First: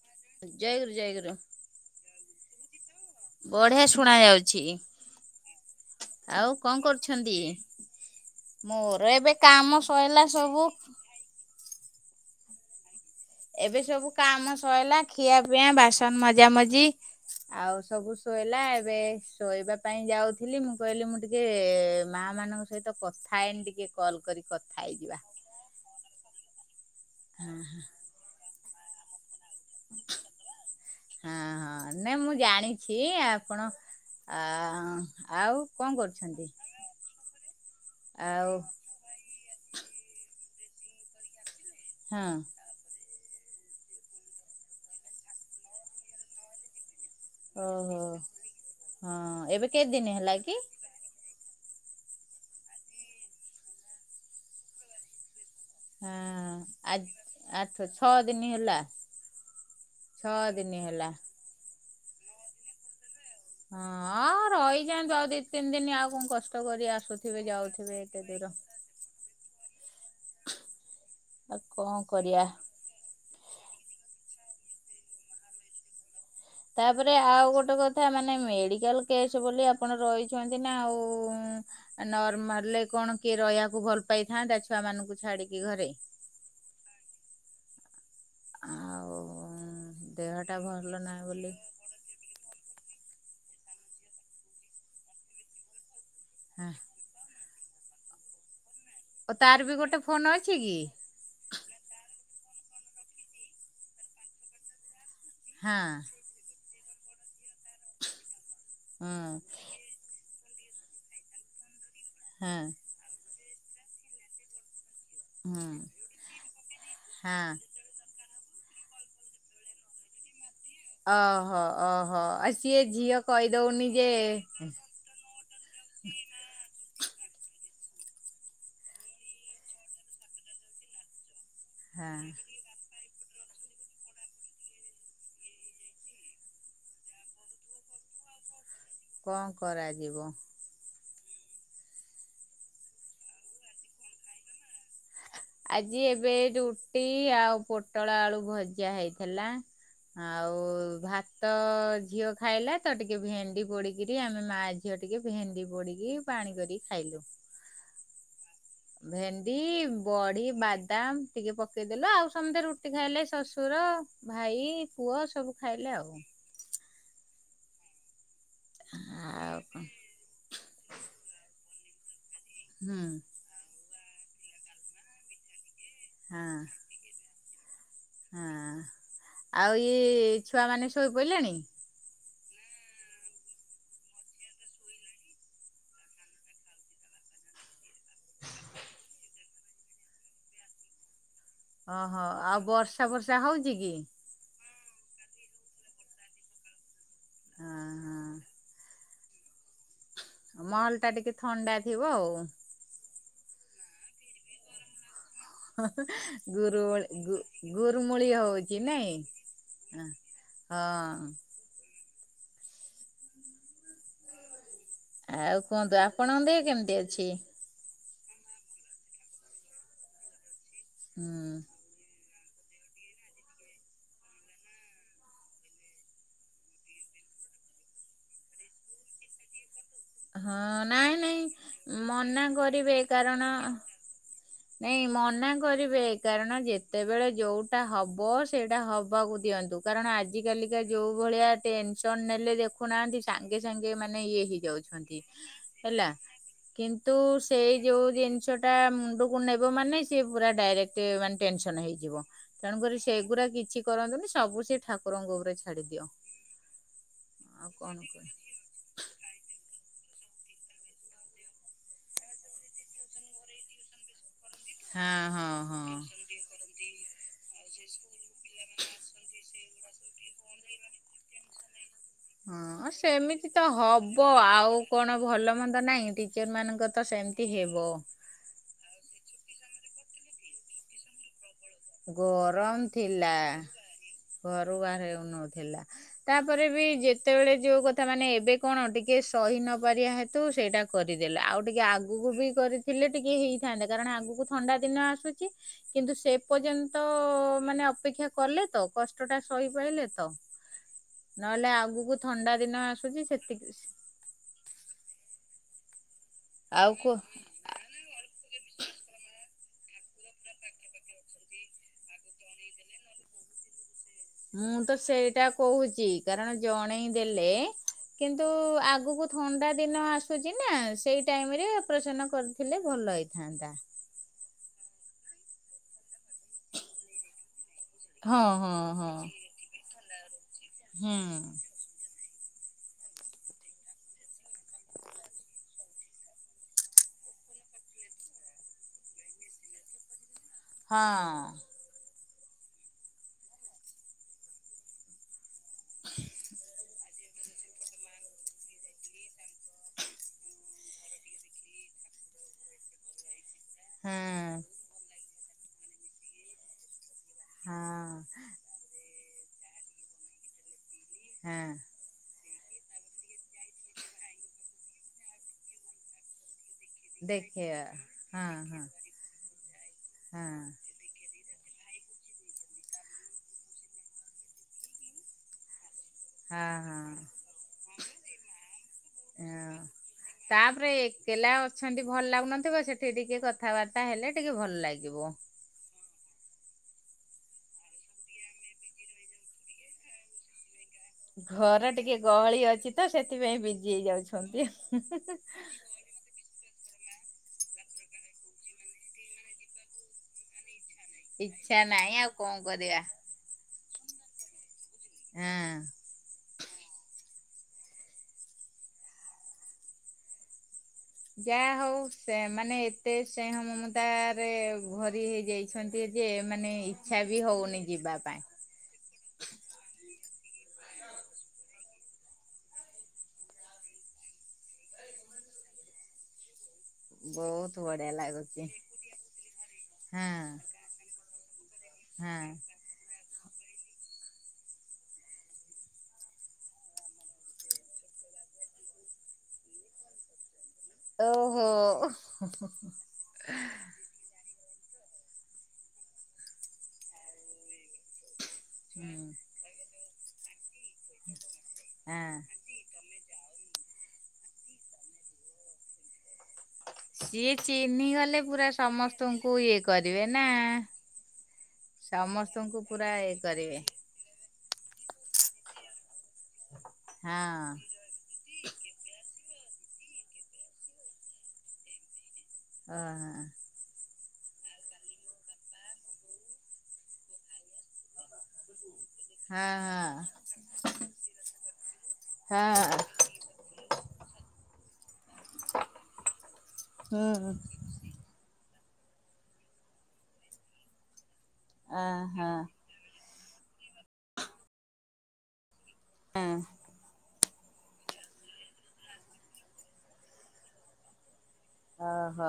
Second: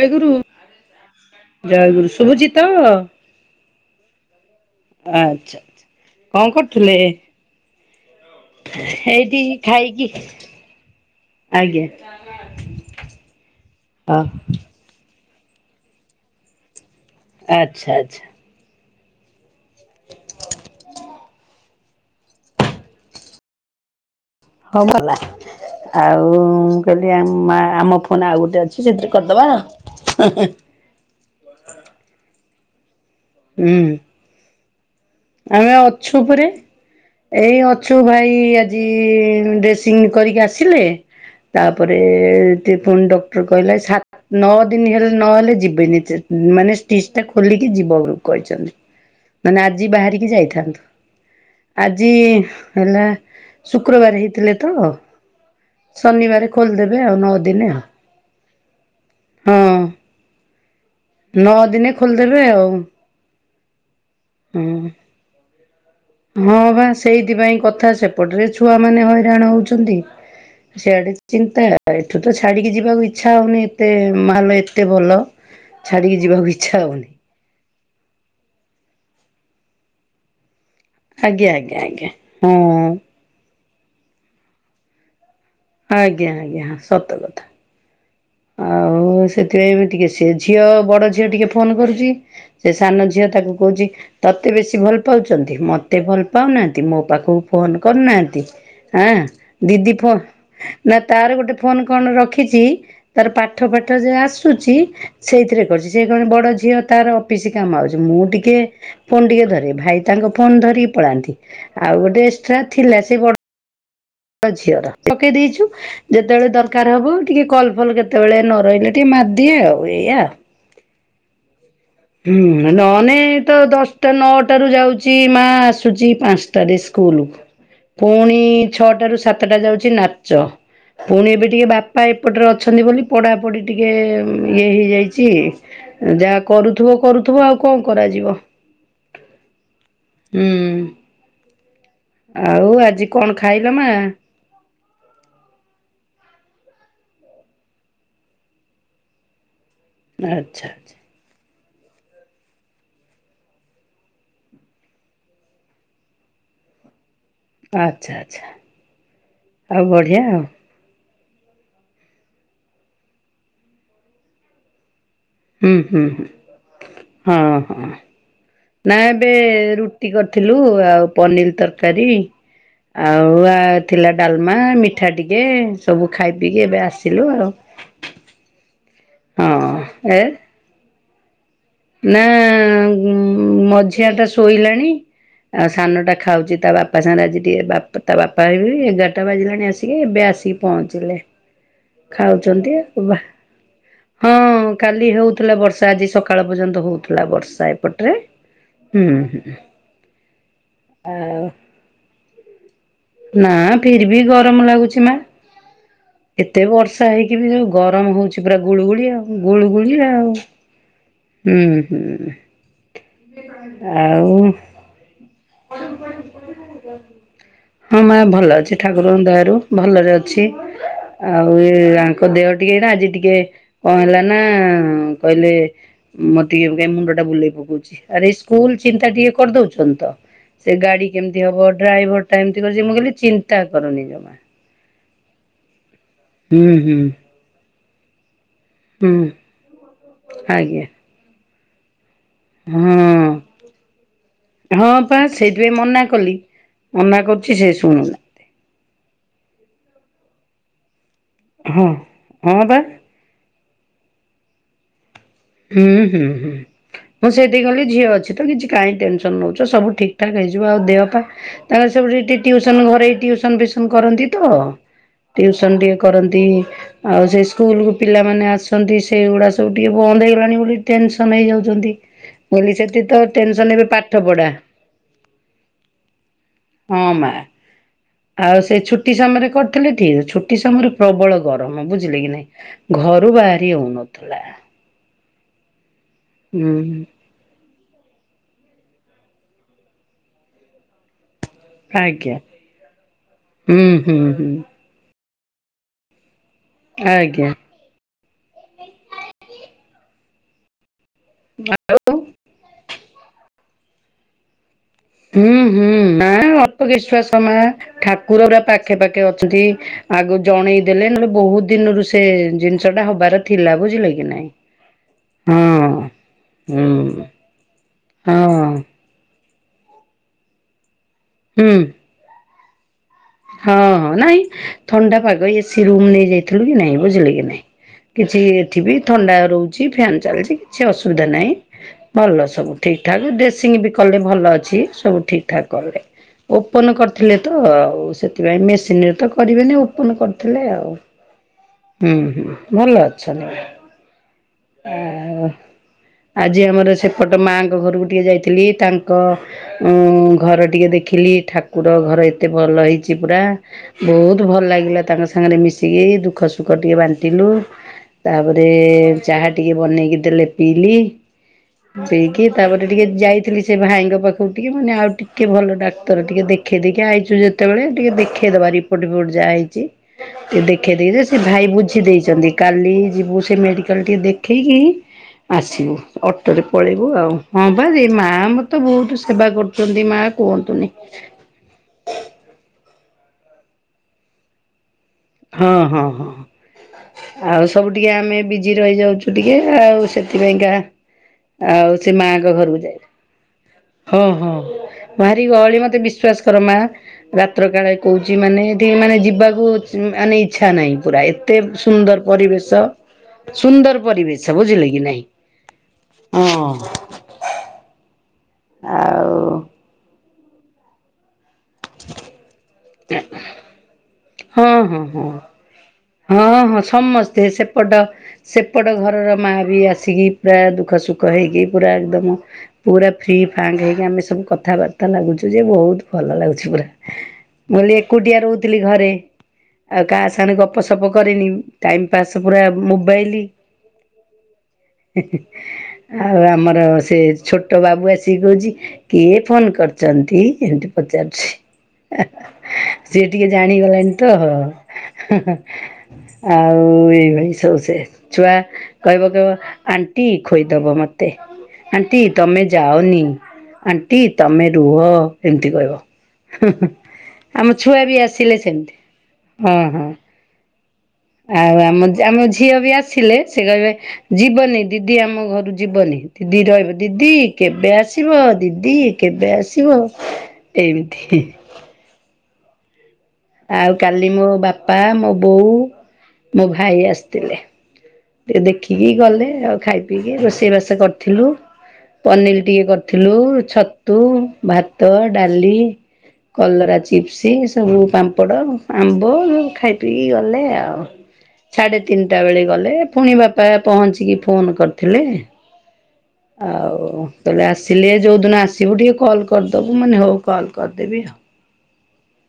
ଜୟଗୁରୁ ଜୟଗୁରୁ ଜୟଗୁରୁ। ଜୟଗୁରୁ ଶୁଭୁଚିତ? ବଢିଆ ଶୁଣା ଯାଉଛି ଆଚ୍ଛା। ଆଉ କଣ କରୁଛନ୍ତି? ମୋର ଏବେ ଏଇଠି କାମ ଖାଇକି ସଇଲା ସବୁ। ଆଜ୍ଞା। ଏବେ ସବୁ ହଁ କାମ ସଇଲା ଖିଆ ପିଆ ବାସନ ମଜା ମଜି ଆଉ ଆଚ୍ଛା ସବୁ ଆଚ୍ଛା ଶୋ ହେଲା ଏବେ ଶୋଇବା ପାଇଁ ଯାଉଥିଲି ମୁଁ କହିଲି ମୁଁ ଟିକେ ମା ମାନଙ୍କ ସହିତ କଥା ହେଇନି ଟିକେ କଲ୍ କରି କଥା ହଉ ଭଲ। ହେଇଯିବା। ଆଉ କହିଲି ଆ ହଁ ମା ଆମ ଫୋନ୍ ଆଉ ଗୋଟେ ଅଛି। ସେ ସେଥିରେ କରିଦବା ଆଉ ହଁ ହଁ ନାଇଁ ମୁଁ ଜାଣିଛି ଆପଣ ହୁଁ ଆ ଆଉ ଆମେ କଣ ଅଛୁ କରୁଛନ୍ତି? ପରା ଏଇ ଅଛୁ ଭାଇ ଆଉ ଆ ଏ ଡ୍ରେସିଂ କରିକି ଆସିଲେ ତାପରେ ହଁ ପୁଣି ଡକ୍ଟର କହିଲା ସାତ ନଅ ଦିନ ହେଲେ ନହେଲେ ଯିବେନି ମାନେ ଷ୍ଟିଚଟା ଖୋଲିକି ଯିବ ଓହୋ ବୋଲି କହିଛନ୍ତି ହଁ ମାନେ ଏବେ ଆ କେତେ ଦିନ ହେଲା କି? ଆଜି ହେଲା ଶୁକ୍ରବାର ହେଇଥିଲେ ତ। ଶନିବାର ହଁ ଆ ଖୋଲିଦେବେ ଆଉ ନ ଦିନେ ଆଉ ଆଠ ଛଅ ଦିନ ହେଲା ହଁ। ଛଅ ଦିନି ହେଲା। ନଅ ଦିନେ ଖୋଲିଦେବେ ଆଉ। ହଁ ହୁଁ। ରହିଯାଆନ୍ତୁ ଆଉ ଦି ତିନି ଦିନ ଆଉ କଣ ହଁ କଷ୍ଟ କରି ଆସୁଥିବେ ଯାଉଥିବେ ଏତେ ଦୂର। ମାନେ ହଇରାଣ ହଉଛନ୍ତି ସିଆଡେ ଆଉ ଚିନ୍ତା କଣ ଏଠୁ ତ କରିବା। ଛାଡ଼ିକି ଯି ବାକୁ ଇଚ୍ଛା ହଉନି ଏତେ ମାନେ ଏତେ ଭଲ ଛାଡ଼ିକି ଯିବାକୁ ଇ ତାପରେ ଆଉ ଗୋଟେ କଥା ମାନେ ମେଡ଼ିକାଲ କେସ୍ ବୋଲି ଆପଣ ରହିଛନ୍ତି ନା ଆଉ। ଆଜ୍ଞା ଆଜ୍ଞା ଉ ଆଜ୍ଞା ନର୍ମାଲ ରେ ହଁ। କଣ କିଏ ରହିବାକୁ ଭଲ ପାଇଥାନ୍ତା ଛୁଆ ମାନଙ୍କୁ ଛାଡ଼ିକି ଘରେ। ଆଜ୍ଞା ଆଜ୍ଞା ହଁ ସତ କଥା। ଆଉ ସେଥିପାଇଁ ଏବେ ଟିକେ ସେ ଦେହଟା ଝିଅ ଭଲ ବଡ଼ ନାହିଁ ଝିଅ ଟିକେ ବୋଲି ଫୋନ କରୁଛି। ସେ ସାନ ଝିଅ ତାକୁ କହୁଛି ତତେ ବେଶୀ ଭଲ ପାଉଛନ୍ତି ମତେ ଭଲ ହଁ ପାଉନାହାନ୍ତି ମୋ ପାଖକୁ ଫୋନ କରିୁନାହାନ୍ତି ଓ ତାର ଆଁ ବି ଦିଦି ଗୋଟେ ଫୋ ଫୋନ ଅଛି କି? ନା ତାର ଗୋଟେ ଫୋନ କଣ ରଖିଛି ତାର ପାଠ ପାଠ ଯା ଆସୁଛି ସେଇଥିରେ ହଁ କରୁଛି ସେ କଣ ବଡ଼ ଝିଅ ତାର ଅଫିସ କାମ ଆଉଛି ମୁଁ ଟିକେ ଫୋନ ହଁ ଟିକେ ଧରେ ଭାଇ ତାଙ୍କ ଫୋନ ଧରିକି ପଳାନ୍ତି ଆଉ ଗୋଟେ ଏସଟ୍ରା ହଁ ଥିଲା ସେ ବ ଡ ଝିଅର ପକେଇ ଦେଇଛୁ ହଁ ଯେତେବେଳେ ଦରକାର ହବ ଟିକେ ହଁ। କଲ ଫଲ କେ ତେବେଳେ ନରଇଲି ଟିକିଏ ମାରଦିଏ ଆଉ ଏଇଆ। ଓହୋ ଅ। ହୁଁ ନହେନେ ତ ଦଶଟା ନଅଟାରୁୁ ଯାଉ ଚି ମା ଆସୁଛି ପାଞ୍ଚଟାରେ ସ୍କୁଲ। ପୁଣି ଛଅଟା ରୁ ସାତଟା ଯାଉଛି ନାଚ ପୁଣି ଏବେ ଟିକେ ବାପା ହଁ ଏପଟର ଅ ଅଛନ୍ତି ବୋଲି ପଢାପଢ଼ି ଟିକେ ଇଏ ହେଇଯାଇଛି ଯାହା କରୁ ଥିବ କରୁଥିବ ଆଉ କଣ କରାଯିବ କଣ କରାଯିବ ହୁଁ। ଆଉ ଆଜି କଣ ଖାଇଲ ମା? ଆଜି ଏବେ ରୁଟି ଆଉ ପୋଟଳ ଆଳୁ ଭଜା ହେଇଥିଲା। ଆଉ ଆଚ୍ଛା ଆଚ୍ଛା ଭା ତ ଝିଅ ଖାଇଲା ତ ଟିକେ ଭେଣ୍ଡି ପୋଡ଼ିକିରି ଆମେ ମା ଝିଅ ଟିକେ ଭେଣ୍ଡି ପୋଡ଼ିକି ପାଣି କରିକି ଖାଇଲୁ। ଆଚ୍ଛା ଆଚ୍ଛା। ଭେଣ୍ଡି, ଆଉ ବଢ଼ିଆ ଆଉ ବଢ଼ି, ବାଦାମ। ଟିକେ ପକେଇଦେଲା ଆଉ ସମସ୍ତେ ରୁଟି ଖାଇଲେ ଶଶୁର, ଭାଇ, ପୁଅ ସ ହୁଁ ହୁଁ ହୁଁ ହଁ ହଁ ନା ଏବେ ଆଉ କଣ ରୁଟି କରି ଥିଲୁ ଆଉ ପନିର ତରକାରୀ ହୁଁ ଆଉ ଆ ଥିଲା ଡାଲମା ମିଠା ଟିକେ ସବୁ ଖାଇ ପିଇକି ଏବେ ଆସିଲୁ ଆଉ। ଆଁ ହଁ ଆଉ ଇଏ ଏ ଛୁଆ ମାନେ ଶୋଇ ପଇଲେଣି? ନା ମଝିଆ ଟା ଶୋଇଲାଣି। ଆଉ ସାନଟା ଖାଉଛି ତା ବାପା ସାଙ୍ଗରେ ଆଜି ଟିକେ ବାପା ତା ବାପା ଆଇଲେଣି ଏଗାରଟା ବାଜିଲାଣି ଆସିକି ଏବେ ଆସିକି ପହଞ୍ଚିଲେ। ଓହୋ ଆଉ ବର୍ଷା ଫର୍ଷା ହଉଚି କି? ହୁଁ କାଲି ହଉଥିଲା ବର୍ଷା ଆଜି ସକାଳ ପର୍ଯ୍ୟନ୍ତ ହଉଥିଲା ବର୍ଷା ଏପଟରେ। ହଁ ହୁଁ ହୁଁ। ମହଲଟା ଟିକେ ଆଉ ଥଣ୍ଡା ଥିବ ଆଉ। ନା ଫିରବି ଗରମ ଲାଗୁଛି ମା। ଏତେ ବର୍ଷା ଗୁରୁମୂଳି ଗୁ ହେଇକି ବି ଯୋଉ ଗରମ ଗୁରୁମୂଳି ହଉଛି ପୁରା ଗୁଳୁଗୁଳି ଆଉ ଗୁଳୁଗୁଳି ଆଉ। ହ। ହୁଁ ହୁଁ ଆଉ ଆଉ କୁହନ୍ତୁ ଆପଣଙ୍କ ଦେହ କେମିତି ଅଛି? ହଁ ମା ଭଲ ଅଛି ଠାକୁରଙ୍କ ଦୟାରୁ ଭଲରେ ଅଛି ହୁଁ ଆଉ ଇଏ ଙ୍କ ଦେହ ଟିକେ ଆଜି ଟିକେ କଣ ହେଲାନା କହିଲେ ମତେ ଟିକେ ମୁଣ୍ଡ ଟା ବୁଲେଇ ପକଉଛି ଆରେଇ ସ୍କୁଲ ଚିନ୍ତା ଟିକେ କରିଦଉଛନ୍ତି ତ ହଁ ସେ ଗାଡି ନାଇଁ ନାଇଁ କେମିତି ହବ ଡ୍ରାଇଭର ଟା ମନା ଏମତି କରୁଛି କରିବେ ମୁଁ କହଲି କାରଣ ଚିନ୍ତା କରନି ଜମା। ନାଇଁ ମନା କରିବେ କାରଣ ହୁଁ ହୁଁ ଯେତେବେଳେ ଯୋଉଟା ହବ ସେଇଟା ହୁଁ ହବାକୁ ଦିଅନ୍ତୁ କାରଣ ଆଜି କାଲିକା ଆଜ୍ଞା ଯୋଉ ଭଳିଆ ଟେନ୍ସନ ନେଲେ ଦେଖୁନାହାନ୍ତି ହଁ। ସାଙ୍ଗେ ସାଙ୍ଗେ ମାନେ ଇଏ ହେଇ ହଁ ପା ଯାଉଛନ୍ତି ସେଇଥିପାଇଁ ମନା ହେଲା। କଲି କିନ୍ତୁ ମନା କରୁଛି ସେ ସେଇ ଯୋଉ ଶୁଣୁନି ଜିନିଷ ମୁଣ୍ଡକୁ ନେବ ମାନେ ସେ ପୁରା ଡାଇରେଟ ମାନେ ଟେନସନ ହଁ ହେଇଯିବ ହଁ ବା ତେଣୁକରି ସେଗୁଡ଼ା କିଛି କରନ୍ତୁନି ସବୁ ସେ ଠାକୁରଙ୍କ ଉପରେ। ଛାଡି ହୁଁ ଦିଅ। ହୁଁ ହୁଁ ମୁଁ ସେଇଠକି ଆଉ ଗଲି କଣ ଝିଅ କହି ଅଛି ତ କିଛି କାହିଁ ଟେନସନ୍ ନେଉଛ ସବୁ ଠିକ୍ ଠାକ୍ ହେଇଯିବ ଆଉ ଦେହ ପା ତାଙ୍କର ସେବୁଠି ଟିକେ ଉସନ ଘରେ ଟ୍ୟଉସନ ଫିସନ କରନ୍ତି ତ? ହଁ ହଁ ଟିଉସନ ଟିକେ ହଁ। କରନ୍ତି। ଆଉ ସେ ସ୍କୁଲ କୁ ପିଲାମାନେ ଆସନ୍ତି ସେଗୁଡା ସବୁ ଟିକେ ବନ୍ଦ ହେଇ ପାଣି ଭ ଟେନସନ ହେଇଯାଉଛନ୍ତି। ମୁଁ କହିଲି ହଁ ସେଠି ସେମିତି ତ ଟେନସନ ଏବେ ପାଠ ହବ ପଢା ଆଉ କଣ ଭଲ ମନ୍ଦ ନାହିଁ ଟିଚର ମାନଙ୍କ ହଁ ତ ମା। ସେମ୍ ତି ହେବ। ଆଉ ସେ ଛୁଟି ସମୟରେ କରିଥିଲେ ଟିକେଛୁ ଏ ସମୟରେ ପ୍ରବଳ ଗରମ ବୁଝିଲେ କି ଗରମ ନାଇଁ ଘରୁ ବାହାରି ହଉନଥିଲା। ବାହାର ନଥିଲା ତାପରେ ହୁଁ ବି ଯେ ସେତେବେଳେ ଯୋଉ କଥା ମାନେ ଏବେ କଣ ଟିକେ ସହି ନ ପାରିବା ହେତୁ ସେଇଟା କରିଦେଲେ ଆଉ ଟିକେ ଆଗକୁ ଆଜ୍ଞା। ବି କରିଥିଲେ ଟିକେ ହେଇଥାନ୍ତା ହୁଁ କାରଣ ହୁଁ ଆଗକୁ ହୁଁ ଥଣ୍ଡା ଦିନ ଆସୁଛି କିନ୍ତୁ ସେପ୍ ପର୍ଯ୍ୟନ୍ତ ଆଜ୍ଞା ମାନେ ଅପେକ୍ଷା କଲେ ତ କଷ୍ଟ ଟା ସହିପାଇଲେ ତ? ନହେଲେ ଆଉ ଆଗକୁ ଥଣ୍ଡା ଦିନ ଆସୁଛି ସେତିକି। ହୁଁ ହୁଁ ମା ଅଳ୍ପ ଆଉ କୁ ବିଶ୍ଵାସ ମା ଠାକୁର ପୁରା ପାଖେ ପାଖେ ଅଛନ୍ତି। ଆଗ ଜଣେଇ ଦେଲେ ନହେଲେ ବହୁତ ଦିନରୁ ସେ ଜିନିଷ ଟା ହବାର ଥିଲା ବୁଝିଲ କି? ନାଇଁ। ମୁଁ ତ ସେଇଟା ହଁ କହୁଛି କାରଣ ଜଣେଇ ହୁଁ ଦେଲେ ହଁ କିନ୍ତୁ ଆଗକୁ ଥଣ୍ଡା ଦିନ ଆସୁଛି ନା ସେଇ ଟାଇମ ରେ ହୁଁ। ଅପରେସନ କରିଥିଲେ ଭଲ ହେଇ ହଁ ହଁ ନାଇଁ ଥଣ୍ଡା ପାଗ ଏସି ରୁମ ନେଇ ଯାଇଥିଲୁ କି ନାଇଁ ବୁଝିଲୁ କି ନାଇଁ?? କିଛି ହଁ ହଁ ଏଠି ବିି ହଁ ଥଣ୍ଡା ରହୁଛି ଫ୍ୟାନ ଚାଲିଛି କିଛି ହୁଁ ଅସୁବିଧା ନାହିଁ। ଭଲ ସବୁ ଠିକ ଠାକ୍ ଡ୍ରେସିଂ ବି କଲେ ଭଲ ଅଛି ସବୁ ଠିକ ଠାକ୍ କଲେ। ଓପନ କରିଥିଲେ ତ ଆଉ ସେଥିପାଇଁ ମେସିନରେ ତ କରିବେନି ଓପନ କରିଥିଲେ ଆଉ ହଁ। ହୁଁ ହୁଁ ଭଲ ଅଛନ୍,। ଆ ଆଜି ଆମର ସେପଟ ମାଙ୍କ ଘରକୁ ଟିକେ ଯାଇଥିଲି ତାଙ୍କ ଉ ଘର ଟିକେ ଦେଖିଲି ଠାକୁର ଘର ଏତେ ଭଲ ହେଇଛି ପୁରା। ହଁ ବହୁତ ହଁ ଭଲ ଲାଗିଲା ତାଙ୍କ ସାଙ୍ଗରେ ମିଶିକି ଦୁଃଖ ସୁଖ ଟିକେ ବାଞ୍ଚ ଲୁ ତାପରେ ଚାହା ଟିକେ ବନେଇକି ଦେଲେ ପିଇଲି। ହଁ। ପିଇକି ତାପରେ ଟିକେ ଯାଇଥିଲି ସେ ଭାଇଙ୍କ ପାଖକୁ ଟିକେ ମାନେ ଆଉ ଟିକେ ଭଲ ଡାକ୍ତର ଟିକେ ଦେଖ ଦେଖେଇଦକି ଆଇଛୁ ଦେଖିବା ଯେତେବେଳେ ଟିକେ ହଁ ଦେଖେଇଦବା ହଁ ରିପୋର୍ଟ ବିିପୋର୍ଟ ଯାହା ହେଇଛି ହଁ ଟିକ ଦେଖେଇ ଦେଇକି ସେ ଭାଇ ବୁଝି ଦେଇଛନ୍ତି କାଲି ଯିବୁ ସେ ମେଡ଼ିକାଲ ଟିକେ ଦେଖାଇକି ଆସିବୁ। ଅଟୋରେ ହଁ ହଁ ପଳେଇବୁ ଆଉ ହଁ ପା ସେ ମା ମତ୍ ତ ବହୁତ ସେବା ହଁ କରୁଛନ୍ତି ମା ତାପରେ କୁହନ୍ତୁନି। ଏକେଲା ଅଛନ୍ତି ଭଲ ଲାଗୁନଥିବ ସେଠି ଟିକେ କଥାବାର୍ତ୍ତା ହେଲେ ଟିକେ ଭଲ ଲାଗିବ। ହଁ ହଁ ହଁ। ଆଉ ସବୁ ଟିକେ ଆମେ ବିଜି ରହିଯାଉଛୁ ଟିକେ ଆଉ ସେଥିପାଇଁକା ଘରେ ଆଉ ସେ ଟିକେ ମାଆଙ୍କ ଗହଳି ଘରକୁ ଅଛି ଯାଇ ତ ସେଥିପାଇଁ ବିଜି ହେଇ ହଁ ହଁ ଯାଉଛନ୍ତି। ଭାରି ଗହଳି ମତେ ବିଶ୍ଵାସ କର ମା ରାତ୍ର କାଳେ କହୁଛି ମାନେ ଏଠି ମାନେ ଯିବାକୁ ମାନେ ଇଛା ନାହିଁ। ପୁରା ଏତେ ଇଚ୍ଛା ନାହିଁ ସୁନ୍ଦର ଆଉ କଣ ପରିବେଶ। କରିବା ସୁନ୍ଦର ପରିବେଶ ବୁଝିଲେ କି ନାଇଁ ହଁ। ହଁ। ଆଉ। ଯା। ହଉ ସେ ମାନେ ଏତେ ସ୍ନେହ ମମତାରେ ହଁ ହଁ ଭରି ହଁ ହେଇଯାଇଛନ୍ତି ଯେ ହଁ ମାନେ ଇଚ୍ଛା ବି ହଉନି ଯିବା ପାଇଁ। ଏପଟ ଘରର ମାଆ ବି ଆସିକି ପୁରା ଦୁଃଖ ସୁଖ ହେଇକି ପୁରା ଏକଦମ ପୁରା ଫ୍ରି ଫାଙ୍କ ହେଇକି ଆମେ ସବୁ କଥାବାର୍ତ୍ତା ଲାଗୁଛୁ ଯେ ବହୁତ ଭଲ ଲାଗୁଛି ପୁରା। ମୁଁ ବହୁତ କହିଲି ବଢିଆ ଏକୁଟିଆ ଲାଗୁଛି ରହୁଥିଲି ଘରେ। ଆଉ କାହା ହଁ ସାଙ୍ଗରେ ଗପ ସପ କରିନି ଟାଇମ୍ ପାସ୍ ହଁ। ପୁରା ମୋବାଇଲ [inaudible] ହେଁ ହେଁ ଆଉ ଆମର ସେ ଛୋଟ ବାବୁ ଆସି କହୁଛି କିଏ ଫୋନ କରିଛନ୍ତି ଏମତି। ସିଏ ଟିକେ ଓହୋ। ଜାଣିଗଲାଣି ତ ହଁ ହଁ ଆଉ ଏଇଭଳି ସବୁ ସେ। ଛୁଆ ହୁଁ କହିବ କହିବ ଆଣ୍ଟି ଖୋଇଦବ ମତେ ଆଣ୍ଟି ହଁ। ତମେ ଯାଅନି ଆଣ୍ଟି ତମେ ରୁହ ଏମିତି କହିବ। ହୁଁ ହୁଁ। ସିଏ ଚିହ୍ନି ଗଲେ ପୁରା ସମସ୍ତଙ୍କୁ ହଁ ଇଏ ହଁ। କରିବେ ନା। ଆଉ ଆମ ଆମ ଝିଅ ସମସ୍ତଙ୍କୁ ବି ପୁରା ଇଏ ଆସିଲେ ସେ କରିବେ କହିବେ ଯିବନି ଦିଦି ଆମ ଘରୁ ଯିବନି ଦିଦି ରହିବ ଦିଦି ହଁ କେବେ ଆସ ଆସିବ ଦିଦି କେବେ ଆସିବ ଏମିତି। ଓହୋ। ଆଉ କାଲି ମୋ ବାପା ମୋ ବୋଉ ମୋ ଭାଇ ଆସିଥିଲେ। ଟିକେ ଦେଖିକି ଗଲେ ହଁ ଆଉ ଖାଇ ହଁ। ପିଇକି ରୋଷେଇବାସ କରିଥିଲୁ। ପନିର ଟିକେ ହଁ କରିଥିଲୁ ଛତୁ ଭାତ ଡାଲି କଲରା ଚିପ୍ସ ହୁଁ ଏ ସବୁ ପା ପାମ୍ପଡ ଆମ୍ବ ଖାଇ ପିଇକି ଗଲେ ଆଉ ସାଢେ ଅ ତିନିଟା ହଁ ବେଳେ ଗଲେ। ପୁଣି ବାପା ପହଞ୍ଚିକି ଫୋନ୍ କରିଥିଲେ। ହଁ ଆଉ ତାହାଲେ ଆସିଲେ ଯଉ ଦିନ ଆସିବୁ ଟିକେ କଲ୍ କରିଦବୁ ମୁଁ କହିନି ହୋଉ କଲ୍ କରିଦେବି ଆଉ। ଅହୋ।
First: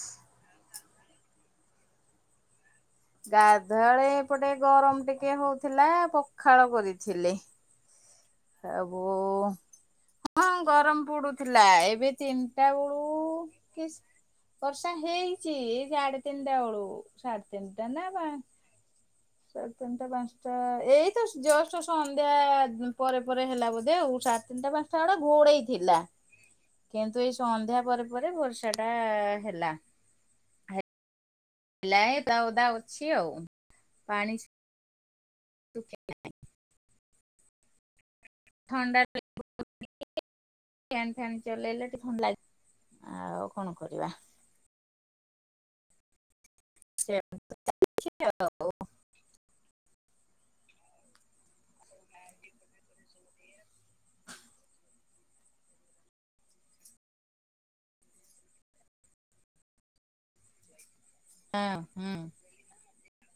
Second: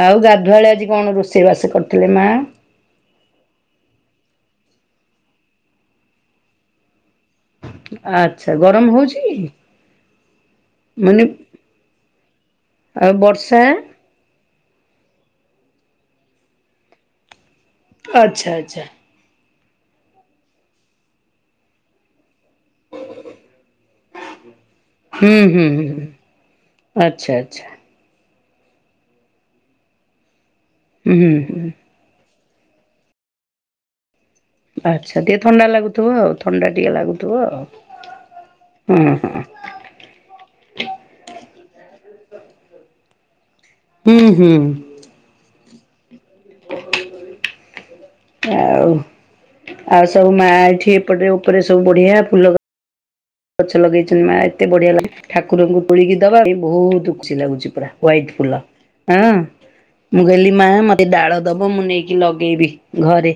ଆଉ ଗାଧୁଆଳେ ଆଜି କଣ ରୋଷେଇ ବାସ କରିଥିଲେ ମା ଗାଧୁଆଳେ ଏପଟେ ଗରମ ଟିକେ ହଉଥିଲା ପଖାଳ କରିଥିଲି। [inaudible] ସବୁ ହଉଛି କି? ହଁ ଗରମ ମାନେ ପଡୁଥିଲା ଏବେ ତିନିଟା ବେଳୁ ଆଉ ବର୍ଷା? ଟିକେ ବର୍ଷା ହେଇଛି ଏଇ ସାଢେ ତିନିଟା ବେଳୁ ସାଢେ ତିନିଟା ନା ପା ଆଚ୍ଛା ଆଚ୍ଛା। ସାଢ଼େ ତିନିଟା ପାଞ୍ଚଟା ଏଇତ ଜଷ୍ଟ ସନ୍ଧ୍ୟା ପରେ ପରେ ହେଲା ବୋଧେ ଆଉ ସାଡେ ତିନିଟା ପାଞ୍ଚଟା ବେଳେ ହୁଁ ହୁଁ ଘୋଡେଇ ଥିଲା। ହୁଁ କିନ୍ତୁ ଏଇ ଆଚ୍ଛା ଆଚ୍ଛା ସନ୍ଧ୍ୟା ପରେ ପରେ ବର୍ଷାଟା ହେଲା। ଉ ହୁଁ। ହେଲା ଏ ଓଦା ଓଦା ଅଛି ଆଉ ପାଣି ଆଚ୍ଛା ଟିକେ ଥଣ୍ଡା ଶୁଖି ଲାଗୁଥିବ ଆଉ ଥଣ୍ଡା ଟିକେ ଲାଗୁଥିବ ଆଉ। ଥଣ୍ଡା ହଁ ଲ ହଁ। ଫ୍ୟାନ୍ ଫ୍ୟାନ୍ ଚଲେଇଲେ ଟିକେ ଥଣ୍ଡା ଲାଗିବ ଆଉ। କଣ କରିବା ହୁଁ ହୁଁ। ସେମିତି ଆଉ ଆଉ ସବୁ ମା ଏଠି ଏପଟେ ଉପରେ ସବୁ ବଢିଆ ଫୁଲ ଗଛ ଲଗେଇଛନ୍ତି ମା ଏତେ ବଢିଆ ଲାଗିଛି। ଠାକୁରଙ୍କୁ ତୋଳିକି ଦବା ବି ବହୁତ ଖୁସି ଲାଗୁଛି ପୁରା ୱାଇଟ ଫୁଲଁ ଆଁ ମୁଁ କହିଲି ମା ମତେ ଡାଳ ହଁ ଦବ ମୁଁ ହୁଁ ନେଇକି ଲଗେଇବି ଘରେ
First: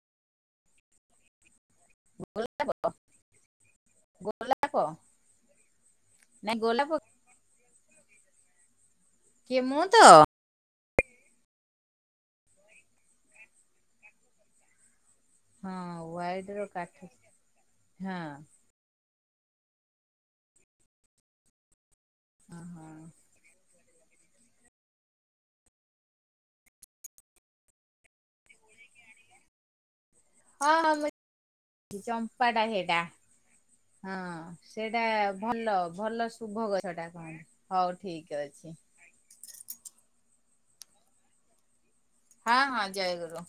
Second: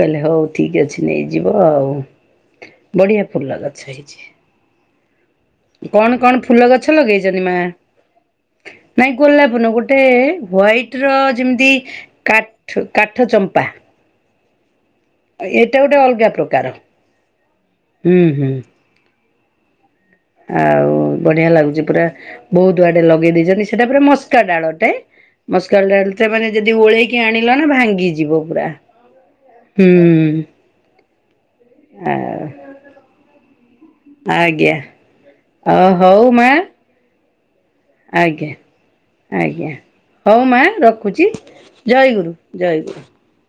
କହିଲେ ହଉ ଠିକ ଅଛି ନେଇଯିବ ଆଉ। ବଢିଆ ଫୁଲ ଗଛ ହେଇଛି। ଗୋ ଲାପ କଣ କଣ ଫୁଲ ଗଛ ଲଗେଇଛନ୍ତି? ମା ନାଇଁ କିଏ ଗୋଲାପ ନୁହେଁ ମୁଁ ତ ଗୋଟେ ହ୍ୱଇଟ୍ ର ଯେମିତି କାଠ୍ କାଠ ଚମ୍ପା। ଏ ଏଟା ହଁ ଗୋଟେ ଅଲଗା ୱାଇଡ ର ପ୍ରକାର। କାଠ ହଁ ହୁଁ ହୁଁ ଆଉ ବଢିଆ ଲାଗୁଛି ପୁରା ବହୁତ ଓହୋ ଆଡେ ଲଗେଇ ଦେଇଛନ୍ତି ସେଟା ପୁରା ମସ୍କା ଡାଳଟେ ମସ୍କା ଡାଳଟେ ମାନେ ଯଦି ଓଳେଇକି ଆଣିଲ ନା ଭାଙ୍ଗିଯିବ ପୁରା। ହୁଁ ହଁ ହଁ [unintelligible] ଚମ୍ପାଟା ସେଟା ହଁ ଆଜ୍ଞା ସେଟା ଅ ଭଲ ହଉ ଭଲ ମା ଶୁଭ ଗଛଟା କହନ୍ତ ଆଜ୍ଞା ଆଜ୍ଞା ହଉ ମା ରଖୁଛି। ଜୟଗୁର ହଁ ହଁ ଜୟ ଗୁରୁ।